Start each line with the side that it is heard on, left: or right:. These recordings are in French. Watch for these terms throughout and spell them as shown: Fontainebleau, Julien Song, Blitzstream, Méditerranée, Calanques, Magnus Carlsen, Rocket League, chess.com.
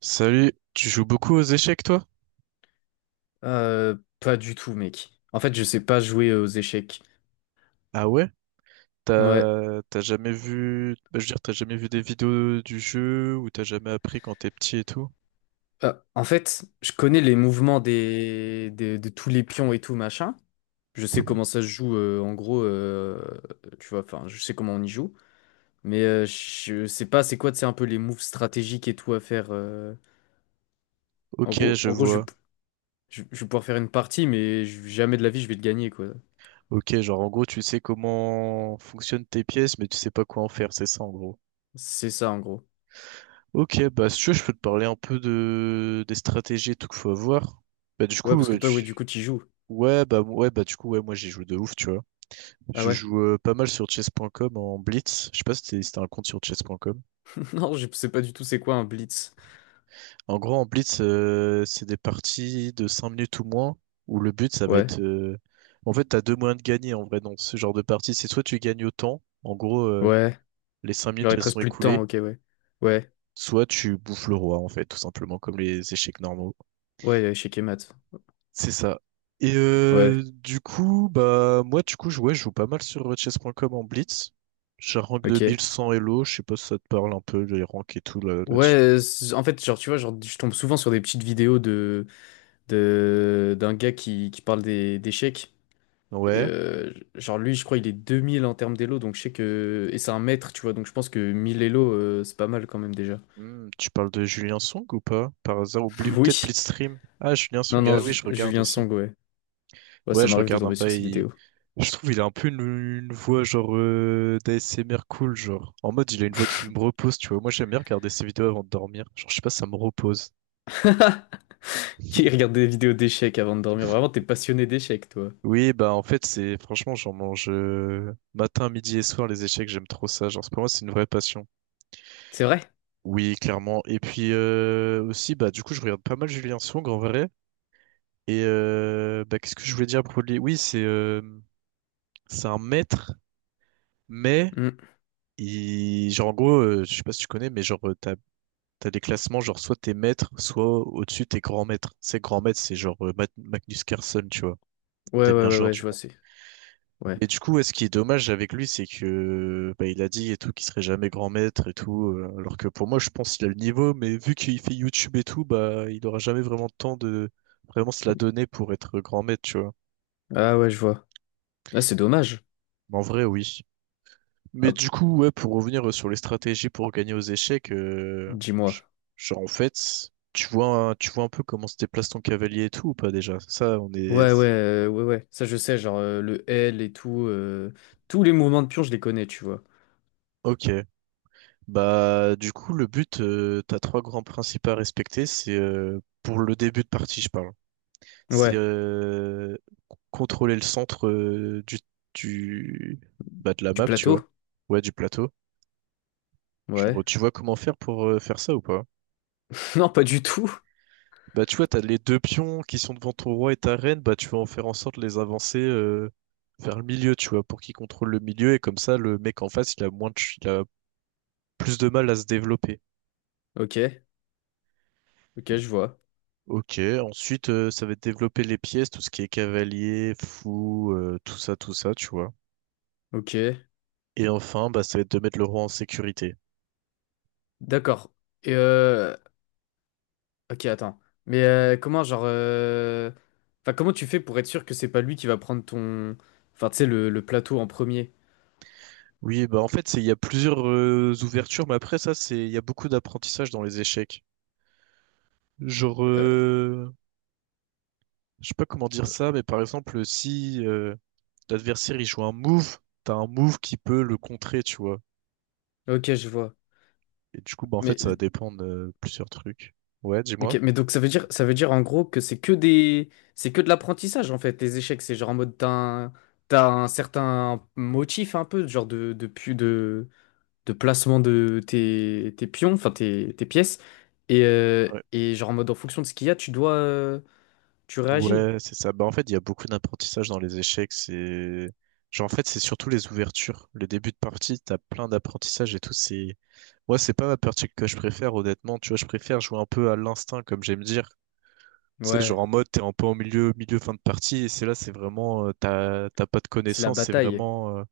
right: Salut, tu joues beaucoup aux échecs toi?
left: Pas du tout, mec. En fait, je sais pas jouer aux échecs.
right: Ah ouais?
left: Ouais.
right: T'as jamais vu, bah, je veux dire, t'as jamais vu des vidéos du jeu ou t'as jamais appris quand t'es petit et tout?
left: En fait, je connais les mouvements de tous les pions et tout, machin. Je sais comment ça se joue, en gros, tu vois, enfin, je sais comment on y joue. Mais je sais pas, c'est quoi, c'est un peu les moves stratégiques et tout à faire. En
right: Ok,
left: gros,
right: je
left: en gros,
right: vois.
left: je vais pouvoir faire une partie, mais jamais de la vie, je vais le gagner, quoi.
right: Ok, genre en gros, tu sais comment fonctionnent tes pièces, mais tu sais pas quoi en faire, c'est ça en gros.
left: C'est ça, en gros.
right: Ok, bah si tu veux, je peux te parler un peu de des stratégies et tout qu'il faut avoir. Bah du
left: Ouais,
right: coup,
left: parce que toi, ouais, du coup, tu joues.
right: ouais, bah du coup, ouais, moi j'ai joué de ouf, tu vois.
left: Ah
right: Je
left: ouais.
right: joue pas mal sur chess.com en blitz. Je sais pas si si t'as un compte sur chess.com.
left: Non, je sais pas du tout c'est quoi un blitz.
right: En gros, en blitz, c'est des parties de 5 minutes ou moins où le but ça va
left: Ouais.
right: être. En fait, t'as deux moyens de gagner en vrai dans ce genre de partie. C'est soit tu gagnes au temps, en gros,
left: Ouais.
right: les 5 minutes
left: Genre, il
right: elles
left: te
right: sont
left: reste plus de temps,
right: écoulées,
left: ok, ouais. Ouais,
right: soit tu bouffes le roi en fait, tout simplement comme les échecs normaux.
left: ouais, échec et maths.
right: C'est ça. Et
left: Ouais,
right: du coup, bah moi du coup ouais, je joue pas mal sur Chess. Point Com en blitz. J'ai un rank de mille
left: ok.
right: cent Elo, je sais pas si ça te parle un peu les ranks et tout là,
left: Ouais,
right: là-dessus.
left: en fait, genre, tu vois, genre, je tombe souvent sur des petites vidéos de d'un gars qui parle d'échecs. Et,
right: Ouais.
left: genre, lui, je crois, il est 2000 en termes d'élo, donc je sais que. Et c'est un maître, tu vois, donc je pense que 1000 élo, c'est pas mal quand même déjà.
right: Hmm, tu parles de Julien Song ou pas? Par hasard, ou, ou peut-être
left: Oui.
right: Blitzstream. Ah, Julien
left: Non,
right: Song,
left: non,
right: ah oui, je regarde
left: Julien
right: aussi.
left: Song, ouais. Ouais,
right: Ouais,
left: ça
right: je
left: m'arrive de
right: regarde un
left: tomber sur
right: peu.
left: ces vidéos.
right: Je trouve il a un peu une voix genre d'ASMR cool, genre. En mode, il a une voix qui me repose, tu vois. Moi, j'aime bien regarder ses vidéos avant de dormir. Genre, je sais pas, ça me repose.
left: Qui regarde des vidéos d'échecs avant de dormir? Vraiment, t'es passionné d'échecs, toi.
right: Oui, bah en fait, c'est franchement, j'en mange matin, midi et soir les échecs, j'aime trop ça. Genre, pour moi, c'est une vraie passion.
left: C'est vrai?
right: Oui, clairement. Et puis aussi, bah du coup, je regarde pas mal Julien Song en vrai. Et bah, qu'est-ce que je voulais dire pour lui? Oui, c'est un maître, mais
left: Hmm.
right: il, genre en gros, je sais pas si tu connais, mais genre t'as des classements, genre soit t'es maître, soit au-dessus t'es grand maître. C'est grand maître, c'est genre Magnus Carlsen, tu vois,
left: Ouais, ouais,
right: des meilleurs
left: ouais,
right: joueurs
left: ouais, je
right: du
left: vois,
right: monde.
left: c'est. Ouais.
right: Mais du coup, ouais, ce qui est dommage avec lui, c'est que bah, il a dit et tout qu'il serait jamais grand maître et tout, alors que pour moi, je pense qu'il a le niveau, mais vu qu'il fait YouTube et tout, bah il aura jamais vraiment le temps de vraiment se la donner pour être grand maître, tu vois.
left: Ah ouais, je vois. Ah, c'est dommage.
right: Mais en vrai, oui. Mais
left: Hop,
right: du coup, ouais, pour revenir sur les stratégies pour gagner aux échecs,
left: dis-moi.
right: j- genre en fait, tu vois, tu vois un peu comment se déplace ton cavalier et tout ou pas déjà? Ça, on
left: Ouais, ouais,
right: est.
left: ouais, ouais. Ça, je sais, genre le L et tout. Tous les mouvements de pion, je les connais, tu vois.
right: Ok. Bah, du coup, le but, t'as trois grands principes à respecter. C'est pour le début de partie, je parle. C'est
left: Ouais.
right: contrôler le centre du bah, de la
left: Du
right: map, tu vois.
left: plateau?
right: Ouais, du plateau. Genre,
left: Ouais.
right: tu vois comment faire pour faire ça ou pas?
left: Non, pas du tout.
right: Bah, tu vois, t'as les deux pions qui sont devant ton roi et ta reine. Bah, tu vas en faire en sorte de les avancer vers le milieu, tu vois, pour qu'ils contrôlent le milieu. Et comme ça, le mec en face, il a plus de mal à se développer.
left: Ok. Ok, je vois.
right: Ok, ensuite ça va être développer les pièces, tout ce qui est cavalier, fou, tout ça, tu vois.
left: Ok.
right: Et enfin, bah, ça va être de mettre le roi en sécurité.
left: D'accord. Et Ok, attends. Mais comment, enfin, comment tu fais pour être sûr que c'est pas lui qui va prendre ton... Enfin, tu sais, le plateau en premier.
right: Oui, bah en fait, c'est il y a plusieurs ouvertures, mais après ça, c'est il y a beaucoup d'apprentissage dans les échecs. Genre,
left: Euh,
right: je sais pas comment dire ça, mais par exemple, si l'adversaire il joue un move, t'as un move qui peut le contrer, tu vois.
left: Ok, je vois.
right: Et du coup, bah en fait,
left: Mais
right: ça va dépendre de plusieurs trucs. Ouais,
left: Ok,
right: dis-moi.
left: mais donc ça veut dire en gros que c'est que des, c'est que de l'apprentissage en fait. Les échecs, c'est genre en mode t'as un certain motif un peu, de placement de tes pions, enfin tes pièces,
right: Ouais,
left: et genre en mode en fonction de ce qu'il y a, tu dois, tu réagis.
right: Ouais, c'est ça. Bah, en fait, il y a beaucoup d'apprentissage dans les échecs. C'est, genre, en fait, c'est surtout les ouvertures. Le début de partie, t'as plein d'apprentissage et tout. C'est, moi, c'est pas ma partie que je préfère, honnêtement. Tu vois, je préfère jouer un peu à l'instinct, comme j'aime dire. Tu sais, genre
left: Ouais,
right: en mode, t'es un peu en milieu, milieu, fin de partie. Et c'est là, c'est vraiment, t'as pas de
left: c'est la
right: connaissances. C'est
left: bataille.
right: vraiment,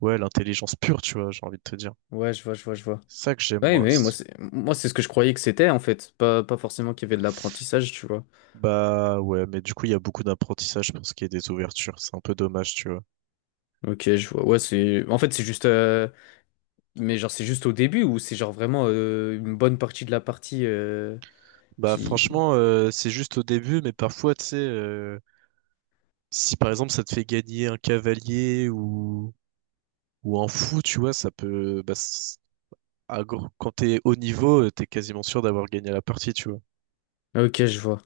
right: ouais, l'intelligence pure, tu vois, j'ai envie de te dire.
left: Ouais, je vois, je vois, je vois.
right: C'est ça que j'aime,
left: Ouais,
right: moi.
left: moi c'est ce que je croyais que c'était en fait, pas forcément qu'il y avait de l'apprentissage, tu vois.
right: Bah ouais, mais du coup, il y a beaucoup d'apprentissage pour ce qui est des ouvertures. C'est un peu dommage, tu vois.
left: Ok, je vois. Ouais, en fait c'est juste. Mais genre, c'est juste au début ou c'est genre vraiment une bonne partie de la partie
right: Bah
left: qui...
right: franchement, c'est juste au début, mais parfois, tu sais, si par exemple ça te fait gagner un cavalier ou, un fou, tu vois, ça peut... Bah, quand t'es haut niveau, t'es quasiment sûr d'avoir gagné la partie, tu vois.
left: Ok, je vois.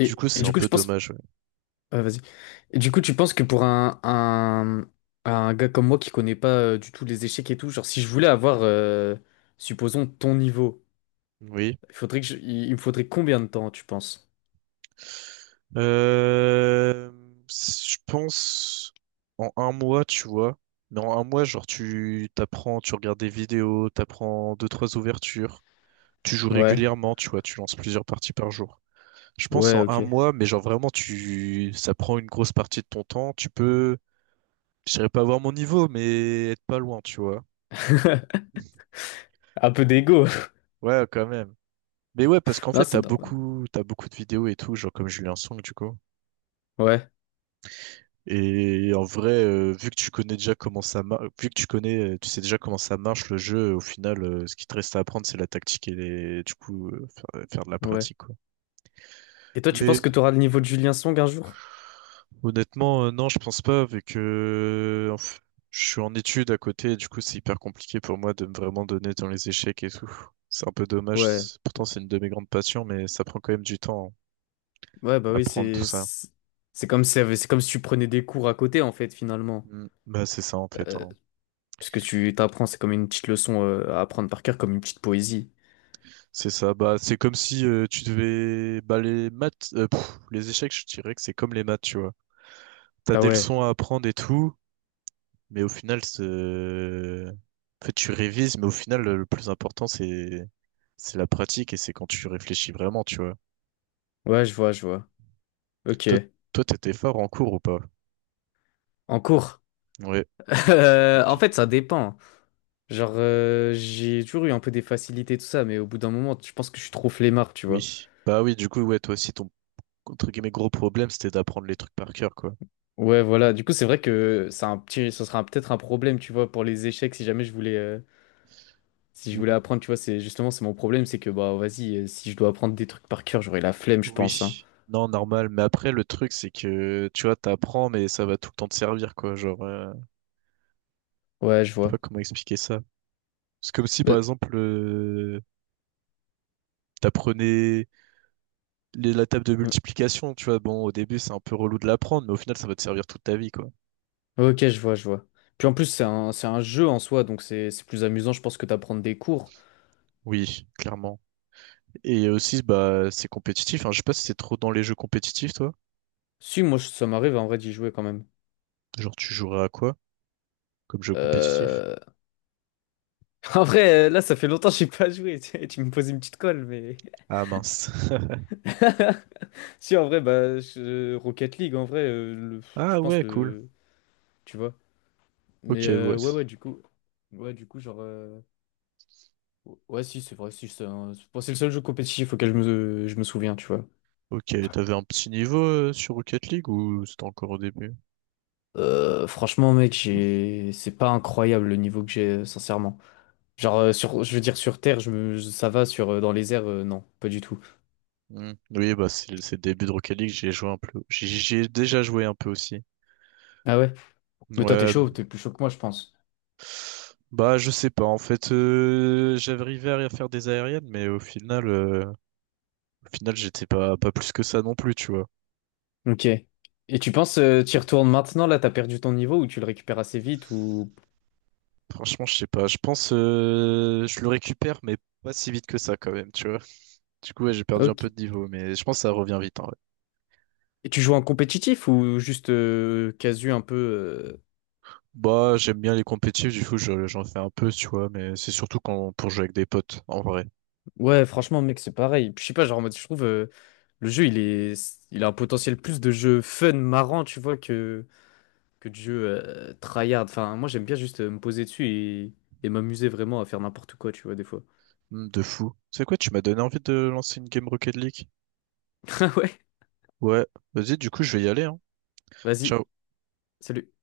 right: Du coup,
left: Et
right: c'est un
left: du coup,
right: peu
left: je pense...
right: dommage, ouais.
left: Ah, vas-y. Et du coup, tu penses que pour un gars comme moi qui connaît pas du tout les échecs et tout, genre, si je voulais avoir, supposons, ton niveau,
right: Oui.
left: il faudrait que il me faudrait combien de temps, tu penses?
right: Euh, je pense en un mois, tu vois. Mais en un mois, genre, tu t'apprends, tu regardes des vidéos, t'apprends deux, trois ouvertures, tu joues
left: Ouais,
right: régulièrement, tu vois, tu lances plusieurs parties par jour. Je pense
left: ouais,
right: en un
left: ok.
right: mois, mais genre vraiment, ça prend une grosse partie de ton temps. Tu peux, je dirais pas avoir mon niveau, mais être pas loin, tu vois.
left: Un peu d'ego.
right: Ouais, quand même. Mais ouais, parce qu'en
left: Non,
right: fait,
left: c'est
right: t'as
left: normal.
right: beaucoup, t'as beaucoup de vidéos et tout, genre comme Julien Song, du coup.
left: Ouais,
right: Et en vrai, vu que tu connais déjà comment ça marche, vu que tu connais, tu sais déjà comment ça marche le jeu, au final, ce qui te reste à apprendre, c'est la tactique et du coup, faire de la
left: ouais.
right: pratique, quoi.
left: Et toi, tu penses
right: Mais
left: que tu auras le niveau de Julien Song un jour?
right: honnêtement, non, je pense pas, vu que je suis en études à côté, du coup, c'est hyper compliqué pour moi de me vraiment donner dans les échecs et tout. C'est un peu dommage.
left: Ouais.
right: Pourtant, c'est une de mes grandes passions, mais ça prend quand même du temps, hein,
left: Ouais, bah oui,
right: apprendre tout
left: c'est
right: ça.
left: c'est c'est comme si tu prenais des cours à côté en fait finalement.
right: Mm. Bah, c'est ça, en fait,
left: Euh,
right: hein.
left: Parce que tu t'apprends, c'est comme une petite leçon à apprendre par cœur, comme une petite poésie.
right: C'est ça, bah c'est comme si tu devais bah les maths les échecs, je dirais que c'est comme les maths, tu vois. T'as
left: Ah
right: des
left: ouais,
right: leçons à apprendre et tout, mais au final c'est en fait tu révises, mais au final le plus important c'est la pratique et c'est quand tu réfléchis vraiment, tu vois.
left: ouais, je vois, je vois. Ok,
right: Toi toi t'étais fort en cours ou pas?
left: en cours.
right: Ouais.
left: En
right: Études.
left: fait, ça dépend. Genre, j'ai toujours eu un peu des facilités tout ça, mais au bout d'un moment, je pense que je suis trop flemmard, tu vois.
right: Oui. Bah oui, du coup ouais, toi aussi ton entre guillemets gros problème c'était d'apprendre les trucs par cœur quoi.
left: Ouais, voilà. Du coup, c'est vrai que c'est un petit, ce sera peut-être un problème, tu vois, pour les échecs si jamais je voulais si je voulais apprendre, tu vois, c'est justement c'est mon problème, c'est que bah vas-y, si je dois apprendre des trucs par cœur, j'aurai la flemme, je pense, hein.
right: Oui, non, normal. Mais après, le truc, c'est que, tu vois, t'apprends, mais ça va tout le temps te servir, quoi. Genre,
left: Ouais, je
right: je sais pas
left: vois.
right: comment expliquer ça. C'est comme si, par
left: Bah,
right: exemple, t'apprenais la table de
left: euh,
right: multiplication, tu vois. Bon, au début, c'est un peu relou de l'apprendre, mais au final, ça va te servir toute ta vie, quoi.
left: ok, je vois, je vois. Puis en plus, c'est un jeu en soi, donc c'est plus amusant, je pense, que d'apprendre des cours.
right: Oui, clairement. Et aussi, bah, c'est compétitif. Hein. Je sais pas si c'est trop dans les jeux compétitifs, toi.
left: Si, moi, ça m'arrive en vrai d'y jouer quand même.
right: Genre, tu jouerais à quoi comme jeu compétitif?
left: Euh... En vrai, là, ça fait longtemps que j'ai pas joué. Tu me poses une petite colle, mais.
right: Ah, mince.
left: Si, en vrai, Rocket League, en vrai,
right: Ah,
left: je pense
right: ouais, cool.
left: le. Tu vois. Mais
right: Ok, ouais.
left: ouais, ouais, du coup. Ouais, du coup, ouais, si, c'est vrai, si, c'est bon, c'est le seul jeu compétitif auquel je me souviens, tu vois.
right: Ok, t'avais un petit niveau sur Rocket League ou c'était encore au début?
left: Franchement, mec, j'ai... c'est pas incroyable le niveau que j'ai, sincèrement. Genre, sur... je veux dire, sur Terre, ça va, dans les airs, non, pas du tout.
right: Hmm. Oui, bah c'est le début de Rocket League, j'y ai joué un peu. J'y ai déjà joué un peu aussi.
left: Ah ouais? Mais toi, t'es
right: Ouais.
left: chaud, t'es plus chaud que moi, je pense.
right: Bah je sais pas, en fait j'arrivais à faire des aériennes, mais au final j'étais pas plus que ça non plus, tu vois.
left: Ok. Et tu penses, t'y retournes maintenant, là, t'as perdu ton niveau, ou tu le récupères assez vite, ou...
right: Franchement, je sais pas. Je pense je le récupère, mais pas si vite que ça quand même, tu vois. Du coup ouais, j'ai perdu un peu
left: Ok.
right: de niveau, mais je pense que ça revient vite. Hein.
left: Et tu joues en compétitif, ou juste casu un peu...
right: Bah, j'aime bien les compétitifs, du coup, j'en fais un peu, tu vois, mais c'est surtout quand, pour jouer avec des potes, en vrai.
left: Ouais, franchement, mec, c'est pareil. Puis, je sais pas, genre, en mode, je trouve le jeu, il a un potentiel plus de jeu fun, marrant, tu vois, que de jeu tryhard. Enfin, moi, j'aime bien juste me poser dessus et m'amuser vraiment à faire n'importe quoi, tu vois, des fois.
right: Hmm, de fou. C'est quoi, tu m'as donné envie de lancer une game Rocket League?
left: Ah ouais,
right: Ouais, vas-y, du coup, je vais y aller, hein.
left: vas-y,
right: Ciao.
left: salut.